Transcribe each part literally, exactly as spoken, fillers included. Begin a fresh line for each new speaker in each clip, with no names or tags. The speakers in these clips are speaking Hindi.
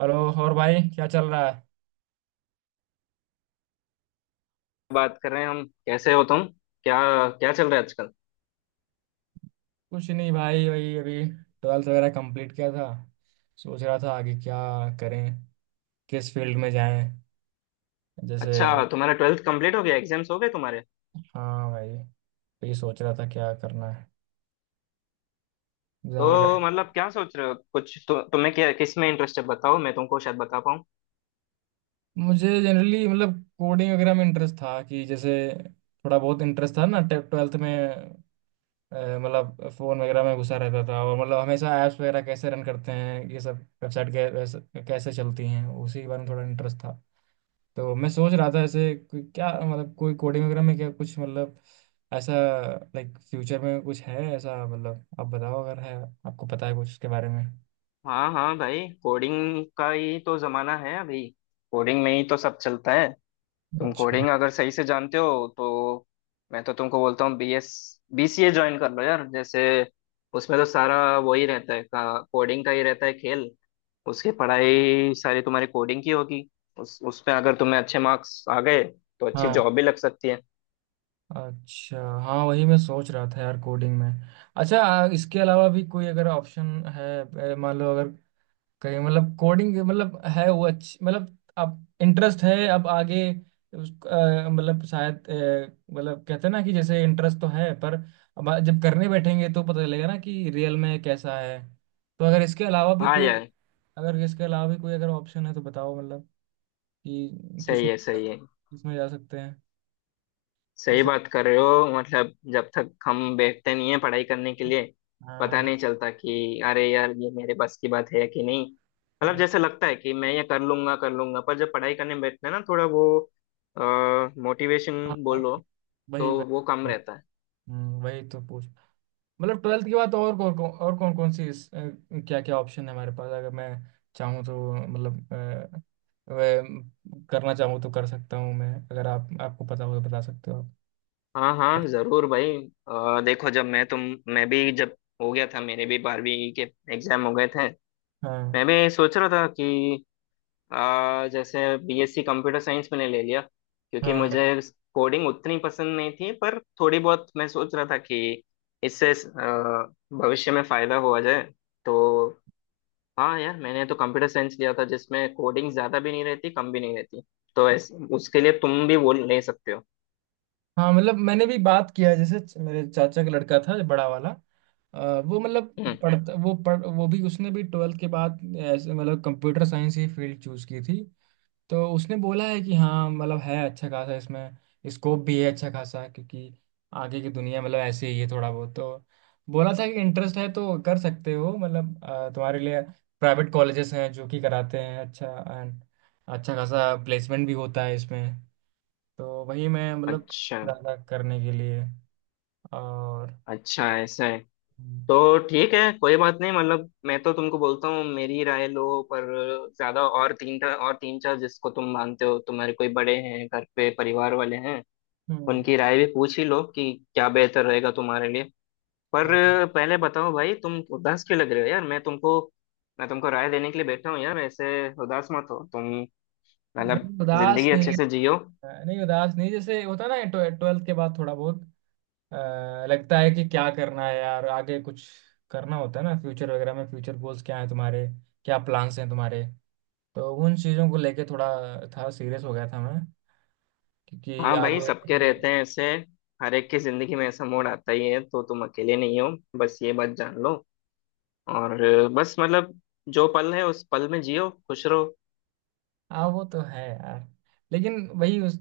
हेलो। और भाई क्या चल रहा है।
बात कर रहे हैं हम। कैसे हो तुम? क्या, क्या चल रहा है आजकल?
कुछ नहीं भाई, वही अभी ट्वेल्थ वगैरह कंप्लीट किया था। सोच रहा था आगे क्या करें, किस फील्ड में जाएं, जैसे।
अच्छा, तुम्हारा ट्वेल्थ कंप्लीट हो गया, एग्जाम्स हो गए तुम्हारे?
हाँ भाई, तो ये सोच रहा था क्या करना है, एग्जाम
तो
वगैरह।
मतलब क्या सोच रहे हो कुछ? तु, तुम्हें क्या, किस में इंटरेस्ट है बताओ, मैं तुमको शायद बता पाऊँ।
मुझे जनरली मतलब कोडिंग वगैरह में इंटरेस्ट था, कि जैसे थोड़ा बहुत इंटरेस्ट था ना ट्वेल्थ में। अ, मतलब फ़ोन वगैरह में घुसा रहता था, और मतलब हमेशा ऐप्स वगैरह कैसे रन करते हैं, ये सब वेबसाइट कैसे चलती हैं उसी के बारे में थोड़ा इंटरेस्ट था। तो मैं सोच रहा था ऐसे कोई- क्या, मतलब कोई कोडिंग वगैरह में क्या कुछ मतलब, ऐसा। लाइक फ्यूचर में कुछ है ऐसा, मतलब आप बताओ अगर है, आपको पता है कुछ उसके बारे में।
हाँ हाँ भाई, कोडिंग का ही तो जमाना है अभी। कोडिंग में ही तो सब चलता है। तुम
अच्छा।
कोडिंग अगर सही से जानते हो तो मैं तो तुमको बोलता हूँ B S B C A join कर लो यार, जैसे उसमें तो सारा वही रहता है का, कोडिंग का ही रहता है खेल। उसकी पढ़ाई सारी तुम्हारी कोडिंग की होगी। उस उसमें अगर तुम्हें अच्छे मार्क्स आ गए तो अच्छी
हाँ।
जॉब भी लग सकती है।
अच्छा हाँ, वही मैं सोच रहा था यार, कोडिंग में। अच्छा, आ, इसके अलावा भी कोई अगर ऑप्शन है। अ, मान लो अगर कहीं, मतलब कोडिंग मतलब है वो अच्छी, मतलब आप इंटरेस्ट है अब आगे। उस- अ, मतलब शायद, अ, मतलब कहते हैं ना कि जैसे इंटरेस्ट तो है, पर। अब आ- जब करने बैठेंगे तो पता चलेगा ना कि रियल में कैसा है। तो अगर इसके अलावा भी
हाँ
कोई
यार,
अगर इसके अलावा भी कोई अगर ऑप्शन है तो बताओ, मतलब कि किस
सही
में
है सही है।
किस में जा सकते हैं।
सही
जैसे।
बात कर रहे हो। मतलब जब तक हम बैठते नहीं है पढ़ाई करने के लिए पता
हाँ,
नहीं चलता कि अरे यार ये मेरे बस की बात है कि नहीं। मतलब
हाँ,
जैसे लगता है कि मैं ये कर लूंगा कर लूंगा, पर जब पढ़ाई करने बैठते हैं ना थोड़ा वो मोटिवेशन
हाँ।
बोलो, तो
वही वही।
वो कम
हाँ,
रहता है।
हम्म, वही तो पूछ। मतलब ट्वेल्थ के बाद तो और कौन कौन और कौन कौन सी इस, क्या क्या ऑप्शन है हमारे पास, अगर मैं चाहूँ तो, मतलब अ, वह करना चाहूँ तो कर सकता हूँ मैं, अगर आप आपको पता हो तो बता सकते हो आप।
हाँ हाँ जरूर भाई। अ, देखो, जब मैं तुम मैं भी जब हो गया था, मेरे भी बारहवीं के एग्जाम हो गए थे।
हाँ,
मैं भी सोच रहा था कि आ, जैसे बीएससी कंप्यूटर साइंस मैंने ले लिया क्योंकि
हाँ।
मुझे कोडिंग उतनी पसंद नहीं थी, पर थोड़ी बहुत मैं सोच रहा था कि इससे आ, भविष्य में फायदा हुआ जाए तो। हाँ यार, मैंने तो कंप्यूटर साइंस लिया था जिसमें कोडिंग ज्यादा भी नहीं रहती कम भी नहीं रहती। तो ऐसे उसके लिए तुम भी वो ले सकते हो।
हाँ, मतलब मैंने भी बात किया है, जैसे च- मेरे चाचा का लड़का था बड़ा वाला। अ, वो मतलब
हम्म।
पढ़ता वो पढ़ वो भी उसने भी ट्वेल्थ के बाद ऐसे मतलब कंप्यूटर साइंस ही फील्ड चूज की थी। तो उसने बोला है कि हाँ, मतलब है अच्छा खासा इसमें, स्कोप भी है अच्छा खासा, क्योंकि आगे की दुनिया मतलब ऐसे ही है थोड़ा बहुत, तो बोला था कि इंटरेस्ट है तो कर सकते हो, मतलब अ, तुम्हारे लिए प्राइवेट कॉलेजेस हैं जो कि कराते हैं अच्छा। एंड अच्छा खासा प्लेसमेंट भी होता है इसमें, तो वही मैं मतलब
अच्छा।
ज़्यादा करने के लिए, और।
अच्छा ऐसा है? तो ठीक है, कोई बात नहीं। मतलब मैं तो तुमको बोलता हूँ मेरी राय लो, पर ज्यादा और तीन और तीन चार जिसको तुम मानते हो, तुम्हारे कोई बड़े हैं घर पे, परिवार वाले हैं,
हम्म।
उनकी राय भी पूछ ही लो कि क्या बेहतर रहेगा तुम्हारे लिए। पर
हाँ।
पहले बताओ भाई, तुम उदास क्यों लग रहे हो यार? मैं तुमको मैं तुमको राय देने के लिए बैठा हूँ यार, ऐसे उदास मत हो तुम। मतलब
नहीं उदास
जिंदगी अच्छे
नहीं।
से जियो।
नहीं उदास नहीं, जैसे होता है ना ट्वेल्थ के बाद थोड़ा बहुत अ, लगता है कि क्या करना है यार आगे, कुछ करना होता है ना फ्यूचर वगैरह में, फ्यूचर गोल्स क्या है तुम्हारे, क्या प्लान्स हैं तुम्हारे, तो उन चीज़ों को लेके थोड़ा था, सीरियस हो गया था मैं क्योंकि
हाँ भाई,
आगे।
सबके रहते हैं ऐसे। हर एक की जिंदगी में ऐसा मोड़ आता ही है, तो तुम अकेले नहीं हो, बस ये बात जान लो। और बस मतलब जो पल है उस पल में जियो, खुश रहो।
हाँ वो तो है यार, लेकिन वही उस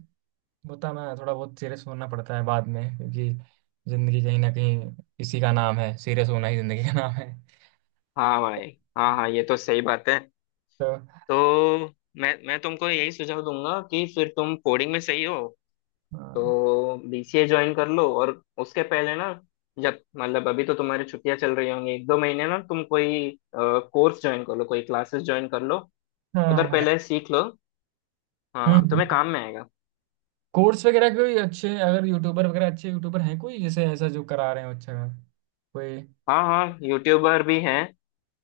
होता ना थोड़ा बहुत सीरियस होना पड़ता है बाद में क्योंकि जिंदगी कहीं ना कहीं, इसी का नाम है, सीरियस होना ही जिंदगी का नाम है।
हाँ भाई, हाँ हाँ, ये तो सही बात है।
तो।
तो मैं मैं तुमको यही सुझाव दूंगा कि फिर तुम कोडिंग में सही हो
हाँ,
तो बीसीए ज्वाइन कर लो, और उसके पहले ना जब मतलब अभी तो तुम्हारी छुट्टियां चल रही होंगी एक दो महीने, ना तुम कोई कोर्स ज्वाइन कर लो, कोई क्लासेस ज्वाइन कर लो,
हाँ,
उधर
हाँ।
पहले सीख लो। हाँ, तुम्हें
हम्म
काम में आएगा।
कोर्स वगैरह कोई अच्छे, अगर यूट्यूबर वगैरह अच्छे यूट्यूबर हैं कोई जैसे, ऐसा जो करा रहे हो अच्छा खासा? कोई।
हाँ हाँ, यूट्यूबर भी हैं।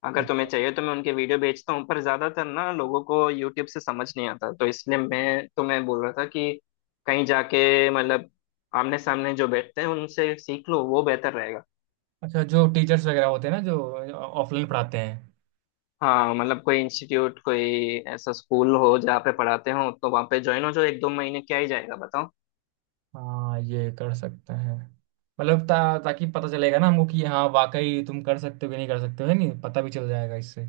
अगर तुम्हें
अच्छा।
चाहिए तो मैं उनके वीडियो भेजता हूँ, पर ज्यादातर ना लोगों को यूट्यूब से समझ नहीं आता, तो इसलिए मैं तुम्हें बोल रहा था कि कहीं जाके मतलब आमने सामने जो बैठते हैं उनसे सीख लो, वो बेहतर रहेगा।
अच्छा जो टीचर्स वगैरह होते हैं ना, जो ऑफलाइन पढ़ाते हैं।
हाँ, मतलब कोई इंस्टीट्यूट, कोई ऐसा स्कूल हो जहाँ पे पढ़ाते हो तो वहाँ पे ज्वाइन हो जाओ, एक दो महीने क्या ही जाएगा बताओ।
हाँ, ये कर सकते हैं, मतलब ता, ताकि पता चलेगा ना हमको कि हाँ वाकई तुम कर सकते हो कि नहीं कर सकते हो, है नहीं, पता भी चल जाएगा इससे।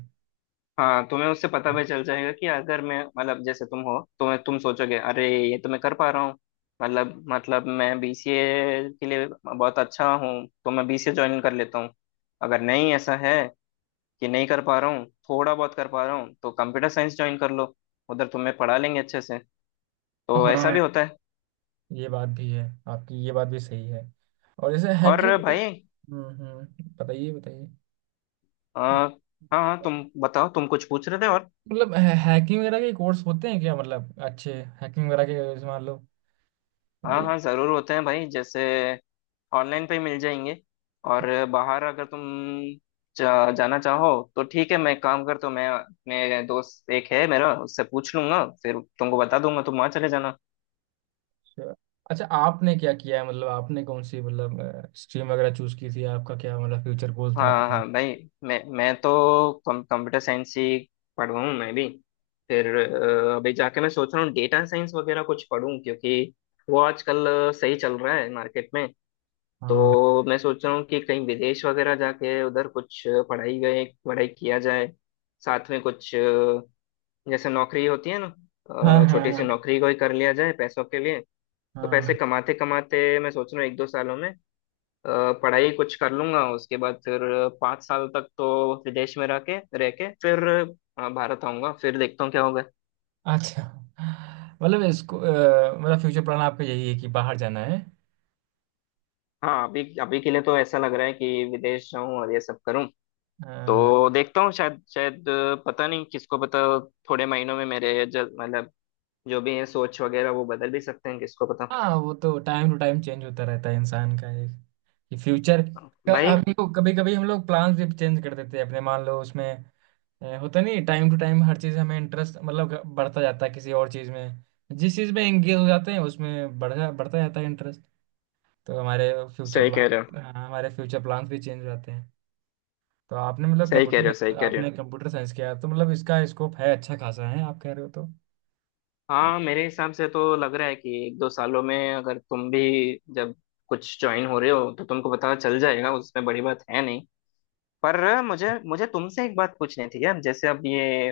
हाँ, तुम्हें उससे पता भी चल जाएगा कि अगर मैं मतलब जैसे तुम हो, तो मैं तुम सोचोगे अरे ये तो मैं कर पा रहा हूँ, मतलब मतलब मैं बीसीए के लिए बहुत अच्छा हूँ, तो मैं बीसीए ज्वाइन कर लेता हूँ। अगर नहीं ऐसा है कि नहीं कर पा रहा हूँ, थोड़ा बहुत कर पा रहा हूँ, तो कंप्यूटर साइंस ज्वाइन कर लो, उधर तुम्हें पढ़ा लेंगे अच्छे से। तो ऐसा
हाँ,
भी होता है।
ये बात भी है, आपकी ये बात भी सही है। और जैसे
और
हैकिंग,
भाई,
हम्म हम्म बताइए बताइए।
आ, हाँ हाँ तुम बताओ, तुम कुछ पूछ रहे थे और?
मतलब हैकिंग वगैरह के कोर्स होते हैं क्या, मतलब अच्छे हैकिंग वगैरह के, जैसे मान लो
हाँ
ये।
हाँ जरूर होते हैं भाई, जैसे ऑनलाइन पे ही मिल जाएंगे। और बाहर अगर तुम जा, जाना चाहो तो ठीक है, मैं एक काम करता हूँ, मैं अपने दोस्त एक है मेरा उससे पूछ लूंगा, फिर तुमको बता दूंगा, तुम वहाँ चले जाना।
अच्छा। अच्छा, आपने क्या किया है, मतलब आपने कौन सी मतलब स्ट्रीम वगैरह चूज की थी, आपका क्या मतलब फ्यूचर गोल था
हाँ
आपका।
हाँ भाई, मैं मैं तो कंप्यूटर साइंस ही पढ़ूँ मैं भी। फिर अ, अभी जाके मैं सोच रहा हूँ डेटा साइंस वगैरह कुछ पढूं, क्योंकि वो आजकल सही चल रहा है मार्केट में।
हाँ,
तो मैं सोच रहा हूँ कि कहीं विदेश वगैरह जाके उधर कुछ पढ़ाई गए पढ़ाई किया जाए, साथ में कुछ जैसे नौकरी होती है ना,
हाँ,
अ, छोटी सी
हाँ,
नौकरी कोई कर लिया जाए पैसों के लिए। तो
हाँ,
पैसे
हाँ।
कमाते कमाते मैं सोच रहा हूँ एक दो सालों में अ, पढ़ाई कुछ कर लूंगा, उसके बाद फिर पाँच साल तक तो विदेश में रह के रह के फिर अ, भारत आऊंगा, फिर देखता हूँ क्या होगा।
अच्छा, मतलब इसको अ, मतलब फ्यूचर प्लान आपका यही है कि बाहर जाना है।
हाँ अभी अभी के लिए तो ऐसा लग रहा है कि विदेश जाऊं और ये सब करूं।
हाँ,
तो देखता हूँ, शायद शायद अ, पता नहीं, किसको पता, थोड़े महीनों में मेरे ज- मतलब जो भी है सोच वगैरह वो बदल भी सकते हैं, किसको पता।
हाँ, वो तो टाइम टू टाइम चेंज होता रहता है इंसान का एक फ्यूचर।
भाई
कभी कभी हम लोग प्लान्स भी चेंज कर देते हैं अपने, मान लो उसमें अ, होता नहीं टाइम टू टाइम, हर चीज हमें इंटरेस्ट मतलब ग- बढ़ता जाता है किसी और चीज में। जिस चीज में एंगेज हो जाते हैं उसमें बढ़ता बढ़ता जाता है इंटरेस्ट, तो हमारे फ्यूचर
सही कह
प्लान,
रहे हो,
हाँ, हमारे फ्यूचर प्लान्स भी चेंज हो जाते हैं। तो आपने मतलब
सही कह रहे हो, सही
कंप्यूटर
कह रहे हो।
आपने कंप्यूटर साइंस किया है, तो मतलब इसका स्कोप है अच्छा खासा है आप कह रहे हो तो।
हाँ मेरे हिसाब से तो लग रहा है कि एक दो सालों में अगर तुम भी जब कुछ ज्वाइन हो रहे हो तो तुमको पता चल जाएगा, उसमें बड़ी बात है नहीं। पर मुझे मुझे तुमसे एक बात पूछनी थी यार, जैसे अब ये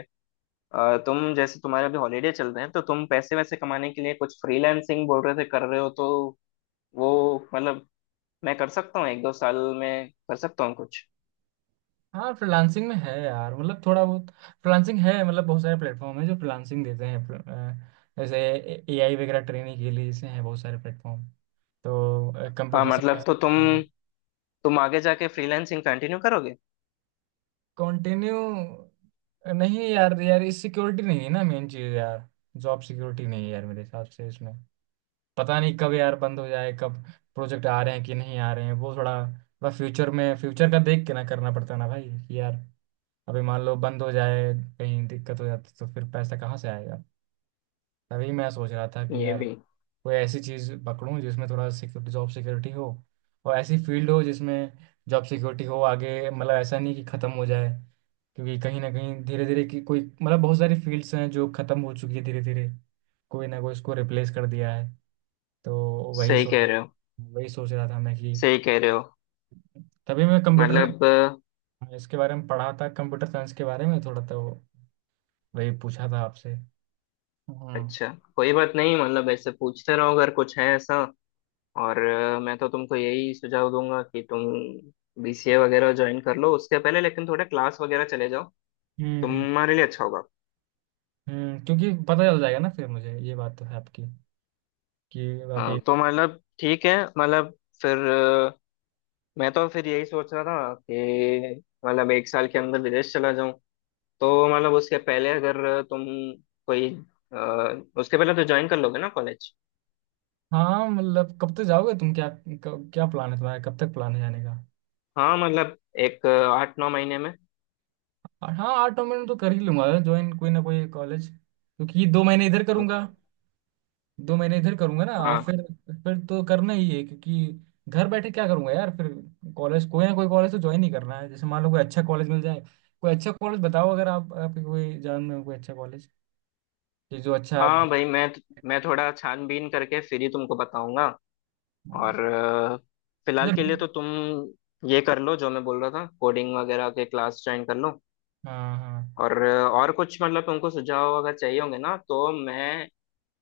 अ, तुम जैसे तुम्हारे अभी हॉलीडे चल रहे हैं तो तुम पैसे वैसे कमाने के लिए कुछ फ्रीलांसिंग बोल रहे थे कर रहे हो तो वो मतलब मैं कर सकता हूँ एक दो साल में कर सकता हूँ कुछ।
हाँ फ्रीलांसिंग में है यार, मतलब थोड़ा बहुत फ्रीलांसिंग है, मतलब बहुत सारे प्लेटफॉर्म है जो फ्रीलांसिंग देते हैं, प्र- अ, जैसे ए आई वगैरह ट्रेनिंग के लिए जैसे हैं बहुत सारे प्लेटफॉर्म, तो
हाँ
कंप्यूटर
मतलब
साइंस।
तो तुम तुम आगे जाके फ्रीलांसिंग कंटिन्यू करोगे
कंटिन्यू। नहीं यार यार, इस सिक्योरिटी नहीं है ना, मेन चीज यार। जॉब सिक्योरिटी नहीं है यार, मेरे हिसाब से इसमें पता नहीं कब यार बंद हो जाए, कब प्रोजेक्ट आ रहे हैं कि नहीं आ रहे हैं, वो थोड़ा, बस फ्यूचर में फ्यूचर का देख के ना करना पड़ता है ना भाई, कि यार अभी मान लो बंद हो जाए, कहीं दिक्कत हो जाती तो फिर पैसा कहाँ से आएगा। तभी मैं सोच रहा था कि
ये
यार
भी?
कोई ऐसी चीज़ पकड़ूं जिसमें थोड़ा सिक्योरिटी जॉब सिक्योरिटी हो, और ऐसी फील्ड हो जिसमें जॉब सिक्योरिटी हो आगे, मतलब ऐसा नहीं कि ख़त्म हो जाए, क्योंकि कहीं ना कहीं धीरे धीरे की कोई मतलब बहुत सारी फील्ड्स हैं जो ख़त्म हो चुकी है धीरे धीरे, कोई ना कोई इसको रिप्लेस कर दिया है, तो वही
सही
सोच
कह रहे हो,
वही सोच रहा था मैं कि।
सही कह रहे हो।
तभी मैं कंप्यूटर
मतलब
इसके बारे में पढ़ा था, कंप्यूटर साइंस के बारे में थोड़ा, तो वही पूछा था आपसे। हम्म।
अच्छा, कोई बात नहीं। मतलब ऐसे पूछते रहो अगर कुछ है ऐसा। और अ, मैं तो तुमको यही सुझाव दूंगा कि तुम बीसीए वगैरह ज्वाइन कर लो, उसके पहले लेकिन थोड़े क्लास वगैरह चले जाओ,
हम्म
तुम्हारे लिए अच्छा होगा।
हम्म क्योंकि पता चल जाएगा ना फिर मुझे, ये बात तो है आपकी कि
अ,
वाकई।
तो मतलब ठीक है, मतलब फिर अ, मैं तो फिर यही सोच रहा था कि मतलब एक साल के अंदर विदेश चला जाऊं, तो मतलब उसके पहले अगर तुम कोई अ, उसके पहले तो ज्वाइन कर लोगे ना कॉलेज?
हाँ, मतलब कब तक जाओगे तुम, क्या क- क्या प्लान है तुम्हारा, कब तक प्लान है जाने का।
हाँ मतलब एक अ, आठ नौ महीने में।
और हाँ आठ नौ महीने में तो कर ही लूंगा, ज्वाइन कोई ना कोई कॉलेज, क्योंकि दो महीने इधर करूंगा, दो महीने इधर करूंगा ना, और
हाँ
फिर फिर तो करना ही है, क्योंकि घर बैठे क्या करूंगा यार फिर, कॉलेज कोई ना कोई कॉलेज तो ज्वाइन ही करना है, जैसे मान लो कोई अच्छा कॉलेज मिल जाए, कोई अच्छा कॉलेज बताओ, अगर आप आपके कोई जान में हो कोई अच्छा कॉलेज, कि जो अच्छा।
हाँ भाई, मैं तो, मैं थोड़ा छानबीन करके फिर ही तुमको बताऊंगा।
हाँ।
और अ, फिलहाल
अच्छा।
के लिए तो तुम ये कर लो जो मैं बोल रहा था, कोडिंग वगैरह के क्लास ज्वाइन कर लो।
हाँ, हाँ।
और अ, और कुछ मतलब तुमको सुझाव अगर चाहिए होंगे ना तो मैं,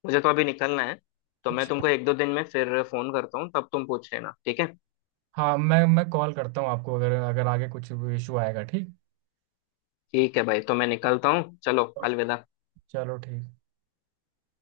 मुझे तो अभी निकलना है, तो मैं
अच्छा।
तुमको एक दो दिन में फिर फोन करता हूँ, तब तुम पूछ लेना, ठीक है?
हाँ, मैं मैं कॉल करता हूँ आपको अगर अगर आगे कुछ इशू आएगा, ठीक।
ठीक है भाई, तो मैं निकलता हूँ, चलो अलविदा।
चलो ठीक।